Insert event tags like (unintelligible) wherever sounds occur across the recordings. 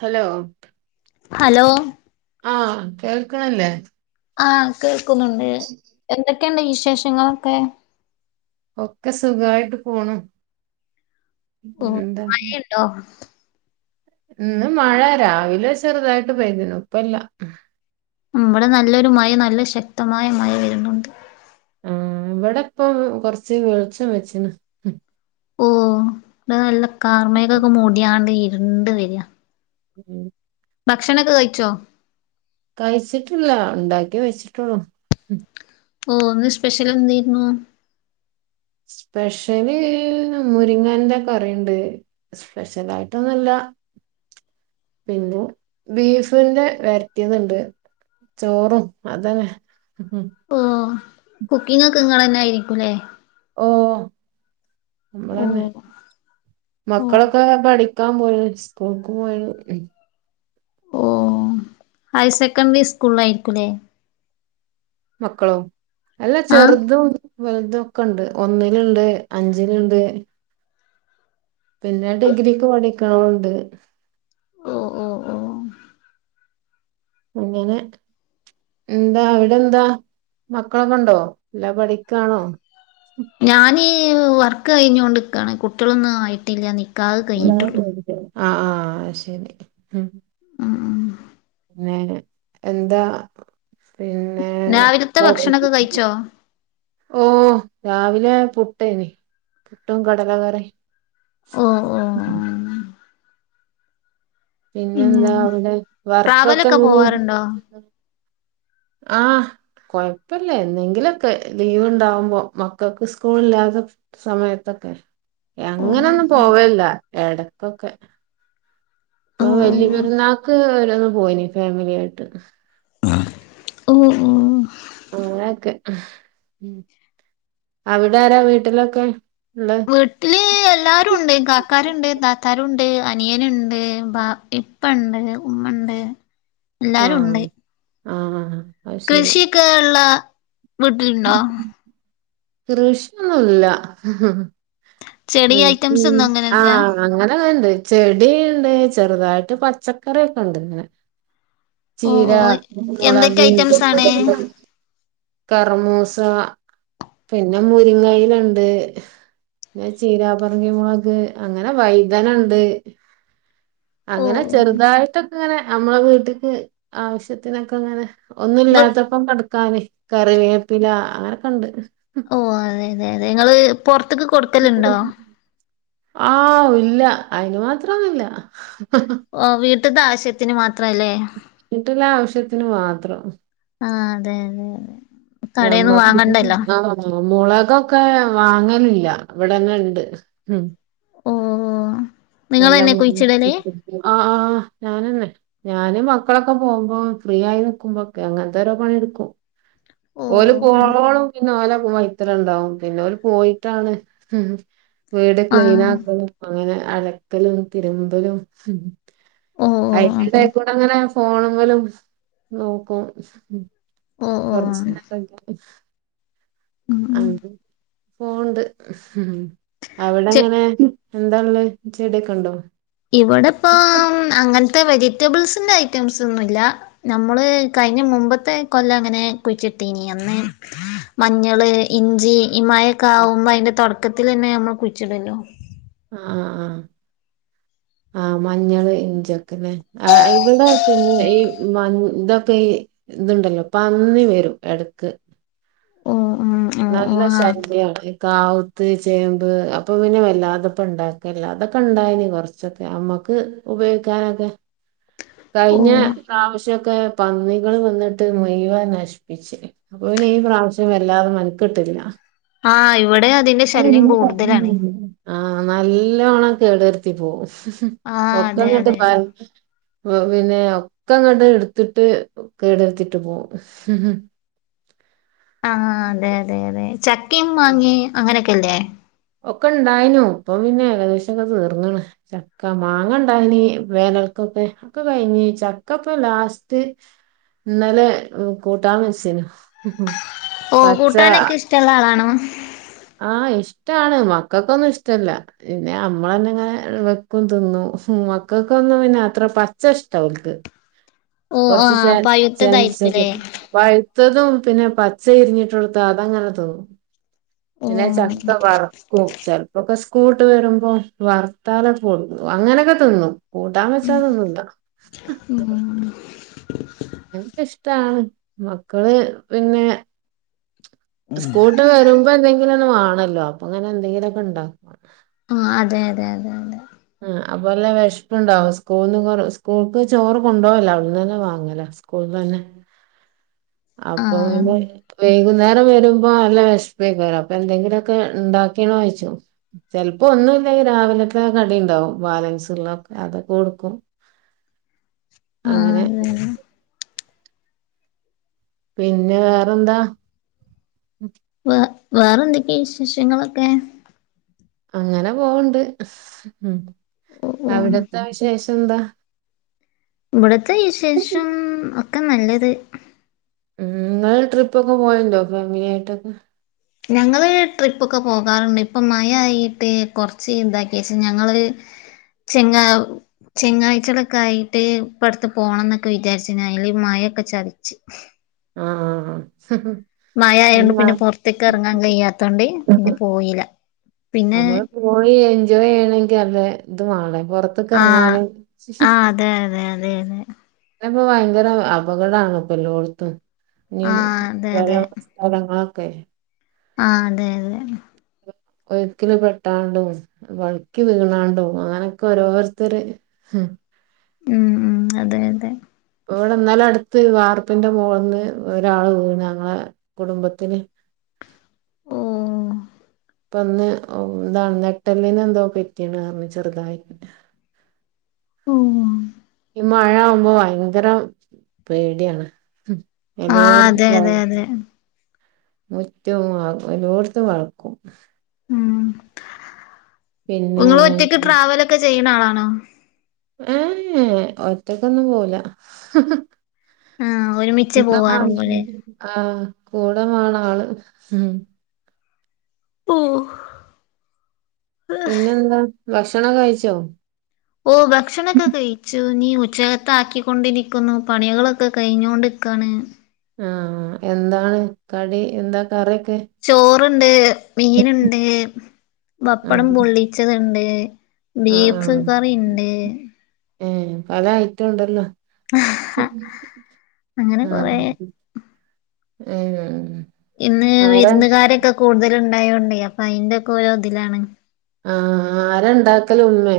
Hello hello ആകേൾക്ക്ണല്ലേ... ആകേൾക്കുന്നുണ്ട് എന്തൊക്കെയുണ്ട് വിശേഷങ്ങളൊക്കെ ഒക്കെ സുഖായിട്ട് പോണു ഓ പിന്നെ എന്താ മഴയുണ്ടോ ഇന്ന് മഴ രാവിലെ ചെറുതായിട്ട് പെയ്തിന്നു ഇപ്പ ഇല്ലാ ബ്ടെ നല്ലൊരു മഴ നല്ല ശക്തമായ മഴ വരുന്നുണ്ട് ആഇവിടെ ഇപ്പം കൊറച്ച് വെളിച്ചം വെച്ചിണ് ഓ ഇവിടെ നല്ല കാർമേഗംക്കൊക്കെ മൂടിയണ്ട് ഇരുണ്ട് വരിക. ഉം. ഭക്ഷണൊക്കെ കഴിച്ചോ. കഴിച്ചിട്ടില്ല ഉണ്ടാക്കി വച്ചിട്ടുള്ളൂ. ഓ ഇന്ന് സ്പെഷ്യൽ എന്തയ്രുന്നു. സ്പെഷ്യല് മുരിങ്ങന്റെ കറിൻണ്ട് സ്പെഷ്യല ആയിട്ടൊന്നുല്ലാ. (inaudible) പിന്നെ ബീഫിന്റെ വെരറ്റിയേത് ഇണ്ട്. ചോറും അതന്നെ മ് കുക്കിംഗ ഒക്കെ ങ്ങള്ളെ ന്നായിരിക്കും ല്ലേ. ഓ ഓ നമ്മള്ളെന്നെ ഓ മക്കളൊക്കെ പഠി ക്ക പോയി സ്കൂൾക്ക പോയ്. ഓ ഹയർ സെക്കൻഡറി സ്കൂള്ളാ യിരിക്കുല്ലേ. മക്കളോ അല്ല ആഹ് ചെറുതും വലുതൊക്കെ ഇണ്ട് ഒന്നിലുണ്ട്, അഞ്ചിലുണ്ട് പിന്നെ ഡിഗ്രിക്ക് പഠിക്കണതുണ്ട്. ഓ ഓ ഓ അങ്ങനെ എന്താ അവിടെ എന്താ മക്കളൊക്കെ ഉണ്ടോ അല്ലാ പഠിക്കാണോ. ഞാന് വർക്ക് കഴിഞ്ഞോണ്ട്ക്കാണ് കുട്ടികളൊന്നും ആയിട്ടില്ല ന്നെ ആ ആ ശരി ഉം ഉം പിന്നെ എന്താ പിന്നെ രാവിലത്തെ പ്പ ഭക്ഷണൊക്കെ കഴിച്ചോ ഓ. രാവിലെ പുട്ട്യ്നി പുട്ടും കടല കറിയും. ഓ ഓ ഉം. പിന്നെ പിന്നെന്താ അവിടെ വർക്കൊക്കെ ട്രാവലൊക്കെ എങ്ങിനെ പോവാറുണ്ടോ ആ കൊഴപ്പില്ല എന്തെങ്കിലൊക്കെ ലീവ് ഇണ്ടാവുമ്പോ മക്കൾക്ക് സ്കൂളില്ലാത്ത സമയത്തൊക്കെ കെ ഓ അങ്ങനെയൊന്നും പോവലില്ല എടക്കൊക്കെ ഓ ഇപ്പൊ വല്യ പെരുന്നാക്ക് ഒരോന്ന് പോയിനി ഫാമിലി ആയിട്ട് ഓ ഓ (unintelligible) അവിടാരാ വീട്ടിലൊക്കെ ഉള്ളെ വീട്ടില് എല്ലാരുണ്ട് കാക്കാരുണ്ട് താത്താരുണ്ട് അനിയനുണ്ട് ബാപ്പ ഇപ്പണ്ട് ഇമ്മണ്ട് എല്ലാരുണ്ട് ആ ആ കൃഷി ക്കെ ഇള്ള വീട്ടിലുണ്ടോ കൃഷി ല്ല ചെടി കൃഷി ഐറ്റംസ് ഒന്നും ആ അങ്ങനെല്ല അങ്ങനെ ണ്ട് ചെടീണ്ട് ചെറുതായിട്ട് പച്ചക്കറിയൊക്കെണ്ട് ഇങ്ങനെ ഓ ചീര, ഓ മുളക്, എന്തൊക്കെ ഐറ്റംസ് ആണ് കറമൂസ്. സ പിന്നെ മുരിങ്ങയിലണ്ട് പിന്നെ ചീരാ പറങ്കി മൊളക് അങ്ങനെ വൈതനണ്ട് ഓ അങ്ങനെ ഓ ചെറുതായിട്ടൊക്കെങ്ങനെ നമ്മളെ വീട്ടിക്ക് ആവശ്യത്തിനൊക്കെങ്ങനെ ഒന്നും ങ്ങൾ ഇല്ലാത്തപ്പം കടക്കാന് കറിവേപ്പില അങ്ങനൊക്കെണ്ട് ഓ അതെ അതെ അതെ നിങ്ങള് പൊറത്തേക്ക് കൊടുക്കല്ണ്ടോ ആ ഔ ഇല്ല അയിന് മാത്രൊന്നില്ല ഓ വീട്ട്ത്തെ ആശ്യത്തിന് മാത്രല്ലേ വീട്ടിലെ ആവശ്യത്തിന് മാത്രം ആ അതെ ല്ലെ ഞമ്മക്ക് ആ മുളകൊക്കെ വാങ്ങല് ഇല്ല ഇവിടെന്നെ ഇണ്ട് മ് ഓ ല്ലാം നിങ്ങളെന്നെ കുഴിച്ചിടല് (unintelligible) ആ ആ ഞാനന്നെ ഞാനും മക്കളൊക്കെ പോകുമ്പോ ഫ്രീ ആയി നിക്കുമ്പോക്കെ അങ്ങനത്തെ ഓരോ പണിടുക്കും ഓ ഓല് പോണോളം പിന്നെ ഓലെ വൈതലേ ഇണ്ടാവും പിന്നെ ഓല് പോയിട്ടാണ് വീട് ക്ലീന് ആഹ് ആക്കലും അങ്ങനെ അലക്കലും തിരുമ്പലും ഓ ഓ ആഹ് ആയിട്ട് ടെങ്ങനെ ഫോണ് മലും നോക്കും ഓ ഓ കൊറച്ച് ഉം ഉം (unintelligible) ഫോണ്ട് അവിടെ ചെ അങ്ങനെ എന്തള്ളേ ചെടിയൊക്കെ ഉണ്ടോ ഇവിടെ ഇപ്പ അങ്ങനത്തെ വെജി റ്റബിൾസിന്റെറെ ഐറ്റംസ് ഒന്നുല്ല നമ്മൾ കഴിഞ്ഞ മുമ്പത്തെ കൊല്ലം അങ്ങനെ കുയിച്ചിട്ടീനി മഞ്ഞള് ഇഞ്ചി ഈ മഴൊക്കെ ആകുമ്പോ അതിന്റെ തുടക്കത്തിൽ തന്നെ നമ്മൾ കുയിച്ചിടല്ലോ ആ ആ ആ മഞ്ഞള് ഇഞ്ചിഒക്കെലേ ആ ഇവിടെ പിന്നെ ഈ മ ഇതൊക്കെ ഈ ഇതുണ്ടല്ലോ പന്നി വരും എടക്ക് ഓ ആ ഓ നല്ല ഓ ശല്യാണ് കാവൂത്ത് ചേമ്പ് അപ്പൊ പിന്നെ വല്ലാതെപ്പ ഉണ്ടാക്കല്ല അതൊക്കെ ഇണ്ടായിനി കൊറച്ചൊക്കെ നമ്മക്ക് ഉപയോഗിക്കാനൊക്കെ ഓ കഴിഞ്ഞ പ്രാവശ്യം (unintelligible) പന്നികള് വന്നിട്ട് മുയുവൻ നശിപ്പിച്ച് അപ്പൊ പിന്നെ ഈ പ്രാവശ്യം വല്ലാതെ മെനക്കെട്ടില്ല ആ ഇവിടെ അതിന്റെ ശല്യം കൂടുതലാണ് ആ നല്ലോണം കേടു വരുത്തി പോവും ആ അതെ ഒക്കങ്ങട്ട് അതെ മ് പിന്നെ ഒക്കെങ്ങണ്ട് എടുത്തിട്ട് കേടെടുത്തിട്ട് പോകും ആ അതെ അതെ അതെ ചക്കി മാങ്ങി അങ്ങനെയൊക്കെല്ലേ ഒക്കെ ഇണ്ടായിനു ഇപ്പ പിന്നെ ഏകദേശം ഒക്കെ തീർന്ന്ണ് ചക്ക മാങ്ങ ഉണ്ടായിനീ വേ ക്കൊക്കെ ഒക്കെ കഴിഞ്ഞ് ചക്കപ്പൊ ലാസ്റ്റ് ഇന്നലെ കൂട്ടാ വച്ച്നു ഓ കൂട്ടാനൊക്കെ ഇഷ്ടള്ള ആളാണോ ആ ഇഷ്ടാണ് മക്കൾക്കൊന്നും ഇഷ്ടല്ല പിന്നെ നമ്മളന്നെ ഇങ്ങനെ വെക്കും തിന്നു മ മക്കക്ക ഒന്ന പിന്നെ അത്ര പച്ച ഇഷ്ടാളക്ക് ഓ ആ കുറച്ച് ചൻ ചൻച്ചത് പഴുത്തതായിരിക്കുല്ലേ പഴുത്തതും പിന്നെ പച്ച ഇരിഞ്ഞിട്ട് കൊടുത്ത അതങ്ങനെ തിന്നു ഓ പിനെ ചക്ക വർക്കും ചല് പക് കൂട്ട് വരുമ്പോ വർത്താല്ക്ക് തിന്നും അങ്ങനൊക്കെ തിന്നും കൂട്ടാൻ വെച്ചാൽ തിന്നുല്ല മ്മ്ഹ് ഇാണ് മക്കൾ പിന്നെ സ്കൂൾട്ട് വരുമ്പോ എന്തെങ്കിലും ഒന്ന് വേണല്ലോ അപ്പൊ അങ്ങനെ എന്തെങ്കിലെക്കെ ഉണ്ടാക്കും ആ അതെ അതെ അതെ അതെ അ അപ്പല്ല വശപ്പ് ഉണ്ടാവും സ്കൂൾന്ന് സ്കൂൾക്ക് ചോറ് കൊണ്ടോവല്ല അവിട്ന്നനെ വാങ്ങല സ്കൂൾനന്നെ ആ അപ്പൊവൽ വൈകുന്നേരം വരുമ്പോ നല്ല വെശ്പേക്കല്ലോ അപ്പൊ എന്തെങ്കിലെക്കെ ഇണ്ടാക്കിനെയിണച്ചും ഇപ്പൊ ഒന്നുല്ലകി രാവിലക്കെ കടിണ്ടാവും ബാലൻസ്ള്ള ഒക്കെ അതൊക്കെ കൊടുക്കും ആ അങ്ങനെ അതെ അതെ പിന്നെ വേറെന്താ വ വേറെ എന്തൊക്കെയാ വിശേഷങ്ങളൊക്കെ അങ്ങനെ പോവണ്ട് ഓ ഓ അവിടത്തെ വിശേഷ ഷന്ത ഇവിടത്തെ വിശേഷം ഒക്കെ നല്ലത് ഉം നിങ്ങൾ ട്രിപ്പക്കെ പോവൽടെ ഫാമിലി യെട്ട് ഞങ്ങള് ട്രിപ്പൊക്കെ പോകാറുണ്ട് ഇപ്പ മഴ ആയിട്ട് കുറച്ച് ഇതാക്കിയച്ചെ ഞങ്ങള് ചെങ്ങ ചെങ്ങാഴ്ചളക്കെ ആയിട്ട് ഇപ്പടുത്ത് പോണന്നൊക്കെ വിചാര്ച്ചിലനെ അയിൽമഴ ഴ ചതിച്ച് ആഹ് മഴ ഈ ആയയെണ്ട് മ പിന്നെ പുറ്ത്ത്ക്ക് അറങ്ങാൻ കയ്യാത്തോണ്ട് പിന്നെ പോയില്ല പിന്നെ നമ്മള് പോയി എൻജോയ് ചെയ്യണങ്കിൽ അല്ല ഇത് വാളെ പുറത്ത്ക്ക് അറങ്ങാൻ ആഹ് ആഹ് അതെ അതെ അതെ അതെ പ്പോ ഭയങ്കര അപകടണ്പ്പ എല്ലോട്ത്തും ഇനി ആഹ് അതെ അതെ സ്ഥലങ്ങള ക്കെ ആഹ് അതെന്നെ അതെ ഒക്കില് പെട്ടാണ്ടാടും വഴുക്കി വീണണ്ടും അങ്ങനൊക്കെ ഓരോരുത്തർ ഹം മ്മ് അതെ അതെ ഇപവിടെ ഇന്നാല അട്ത്ത് വാർപ്പിന്റെ മോൾന്ന് ഒരാള് വീണ് ഞങ്ങളെ കുടുംബത്തിൽ (unintelligible) ഓഹ് ഇപ്പന്ന് എന്താണ് നെട്ടലിന് എന്തോ പെറ്റിയണ് ചെറ്തായിട്ട് മ്മ് മഴ ആവുമ്പോ ഭയങ്കര പേടിയാണ് ആഹ് എല്ലെട്തു അതെ അ അതെ അതെ മുറ്റെ വകും എഒടുത്ത് വഴക്കും മ്മ് പിന്നെ നിങ്ങൾ ഒറ്റയ്ക്ക് ട്രാവലൊക്കെ ചെയ്യ്ണ ആളാണോ ഏഹ് ഒറ്റക്കൊന്നും പോവൂല ആഹ് ഇന്ത (unintelligible) ആഹ് കൂടെ വേണം ആള് ഉം ഓഹ് പിന്നെന്താ ഭക്ഷണം കഴിച്ചോ ഞാനീ ഉച്ചക്കത്ത ആക്കിക്കൊണ്ടിരിക്കുന്നു പണികളൊക്കെ കഴിഞ്ഞോണ്ടിക്കാണ് ആഹ് എന്താണ് കടി എന്താ കറിയൊക് ചോറുണ്ട് മീനുണ്ട് വപ്പടം ആഹ് പൊള്ളിച്ചതുണ്ട് ആഹ് ബീഫ് ആഹ് കറിണ്ട് ഏഹ് പല ഐറ്റം ഉണ്ടല്ലോ അങ്ങനെ കൊറെ ആഹ് ഉം ഇന്ന് വിരുന്നുകാരൊക്കെ കൂടുതൽ ഉണ്ടായോണ്ടേ അപ്പൊ അതിന്റെക്കെ ഓരോഇതിലാണ് ആഹ് ആര ഉണ്ടാക്കല് ഉമ്മേ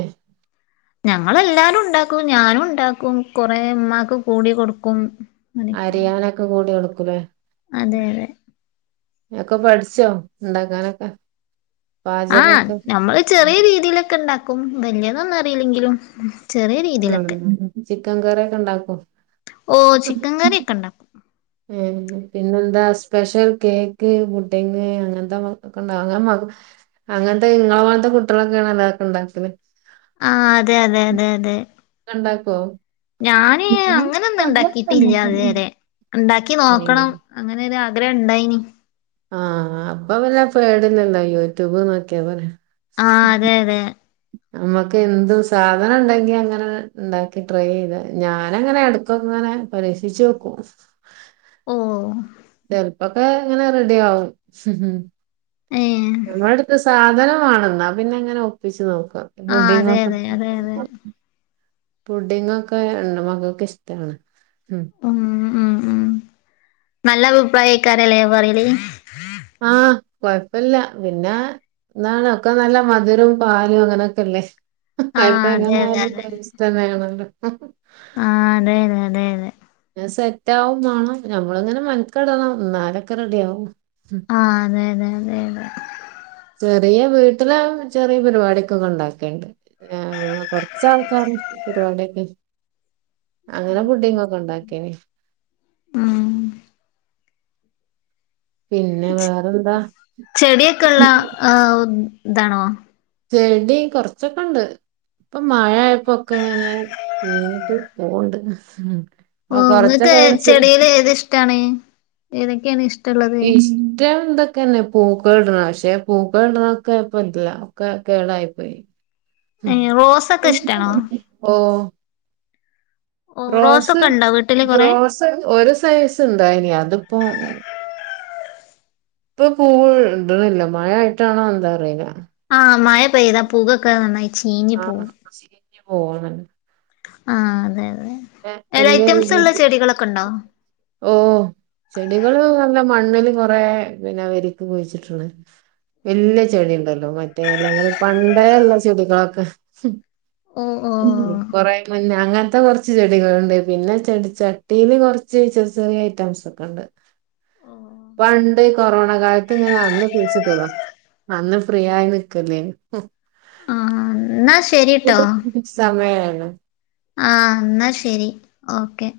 ഞങ്ങളെല്ലാരും ഉണ്ടാക്കും ഞാനും ഉണ്ടാക്കും കൊറെ ഉമ്മാക്ക് കൂടി കൊടുക്കും അങ്ങനെയൊക്കെയാണ് അരിയാനൊക്കെ കൂടി കൊടുക്കുലേ അതെ അതെ ഒക്കെ പഠിച്ചോ ഉണ്ടാക്കാനൊക്കെ ആഹ് നമ്മള് ചെറിയ രീതിലൊക്കെ ഉണ്ടാക്കും വല്യതൊന്നും അറിയില്ലെങ്കിലും ചെറിയ രീതിയിലൊക്കെ ആഹ് ചിക്കൻ കറിഒക്കെ ഉണ്ടാക്കോ ഓഹ് ചിക്കൻ കറി ഒക്കെ ഉണ്ടാക്കും പിന്നെന്താ സ്പെഷ്യൽ കേക്ക് ബുഡ്ഢിങ് അങ്ങനത്തെ മ കൊണ്ടാ അങ്ങനെ മക അങ്ങനത്തെ ഇങ്ങളെ പോലത്തെ കുട്ടികളൊക്കെയാണ് ഉണ്ടാക്കണ്ടെ പിന്നെ ആഹ് അതെ അതെ അതെ അതെ ഇങ്ങള് ഇണ്ടാക്കോ ഞാന് അങ്ങനെന്നും ഇണ്ടാക്കിട്ടില്യാ ഇതുവരെ ഉണ്ടാക്കി നോക്കണം അങ്ങനെ ഒരു ആഗ്രഹം ഇണ്ടായിന് ആഹ് അപ്പൊ വല്ല പേടുന്ന എന്താ യൂട്യൂബ് നോക്കിയ പോരെ ആഹ് അതെ അതെ നമ്മുക്ക് എന്തും സാധനം ഉണ്ടെങ്കി അങ്ങനെ ഉണ്ടാക്കി ട്രൈ ചെയ്ത ഞാനങ്ങനെ എടുക്കൊക്കങ്ങനെ ഞാൻ പരേസിച്ച് നോക്കും ഓഹ് ചെലപ്പോക്കെ ഇങ്ങനെ റെഡി ആവും. ഏഹ് നമ്മുടെ അടുത്ത് സാധനം വാണെന്നാ പിന്നെ എങ്ങനെ ഒപ്പിച്ച് നോക്കു ക്കും ആഹ് അതെ ബുഡിങൊക്കേ അതെ അതെ അതെ (unintelligible) പുഡ്ഢിങ്ങൊക്കെ എന്റെ മക്കക്ക്‌ ഇഷ്ടാണ് ഉം ഉം ഉം നല്ല അഭിപ്രായക്കാരല്ലേ പറയല് ആഹ് കൊഴപ്പില്ല പിന്നെ എന്നാണ് ഒക്കെ നല്ല മധുരം പാലും അങ്ങനൊക്കെല്ലേ. ഇപ്പ ആഹ് എങ്ങെ അതെ അതെ ആയാലും അതെ ടെസ്റ്റ്‌ന്നെണല്ലോ ആഹ് അതെ അതെ അതെ അതെ സെറ്റ് ആവും വേണം നമ്മളിങ്ങനെ മെനക്ക്ടണം നാലൊക്കെ റെഡി ആവും. ആഹ് അതെ അതെ അതെ അതെ ചെറിയ വീട്ടില് ചെറിയ പരിപാടിക്ക്‌ ഒക്കെ ഉണ്ടാക്കണ്ട് ഏഹ് കൊറച്ചാൾക്കാർ പരിപാടിയൊക്കെ അങ്ങനെ പുട്ടിങ്ങൊക്കെ ഉണ്ടാക്കേനി ഉം പിന്നെ ചെ വേറെന്താ ചെടിയൊക്കെ ഉള്ള ആഹ് ഇതാണോ? ചെടി കൊറച്ചൊക്കെണ്ട്. ഇപ്പൊ മഴയായപ്പോക്കെ അങ്ങനെ പെയ്ഞ്ഞിട്ട് പോവണ്ട് ഓഹ് നിങ്ങൾക്ക് ചെടിയില് ഏത് ഇഷ്ടാണ് ഏതൊക്കെയാണ് ഇഷ് ഇഷ്ടം എന്താ ക്കന്നെ പൂക്കൾ ഇടണം പക്ഷെ പൂക്കളിടണൊക്കെ ഇപ്പ ഇല്ല കേടായി പോയി. റോസൊക്കെ ഇഷ്ടാണോ ഓ ഓ റോസ് റോസൊക്കെ ഉണ്ടോ വീട്ടില് കൊറെ റോസ് ഒരു സൈസ് ഇന്തായിനി അതിപ്പോ ഇപ്പൊ പൂവ് ഇടുന്നില്ല. മഴയായിട്ടാണോ എന്താ അറീല്ല ആഹ് മഴ പെയ്താ പൂവൊക്കെ നന്നായി ചീഞ്ഞു ആഹ് ചീഞ്ഞ് പോണ്. ആഹ് അതെ അതെ എല ഐറ്റംസ് ഉള്ള ചെടികളൊക്കെ ഉണ്ടോ ഓ ചെടികള് നല്ല മണ് മണ്ണില് കൊറ പിന്നെ വെരിക്ക് കുഴിച്ചിട്ടുണ്ട് വല്യ ചെടി ഉണ്ടല്ലോ മറ്റേ ഇലകള് പണ്ടെ ള്ള ചെടികളൊക്കെ ഓ ഓ കുറെ മഞ്ഞ അങ്ങനത്തെ കുറ റച്ചു ചെടികളുണ്ട് പിന്നെ ചെടി ചട്ടിൽ കുറച്ച് ചെറിയ ചെറിയ ഐറ്റംസ് ഒക്കെ ഉണ്ട്. ഓ പണ്ട് കൊറോണ കാലത്ത് ഫ്രിയായ് നിക്കല്ലേ. ആഹ് എന്ന ശ സമയമായല്ലോ ആഹ് എന്നാ ശെരി ഓക്കെ.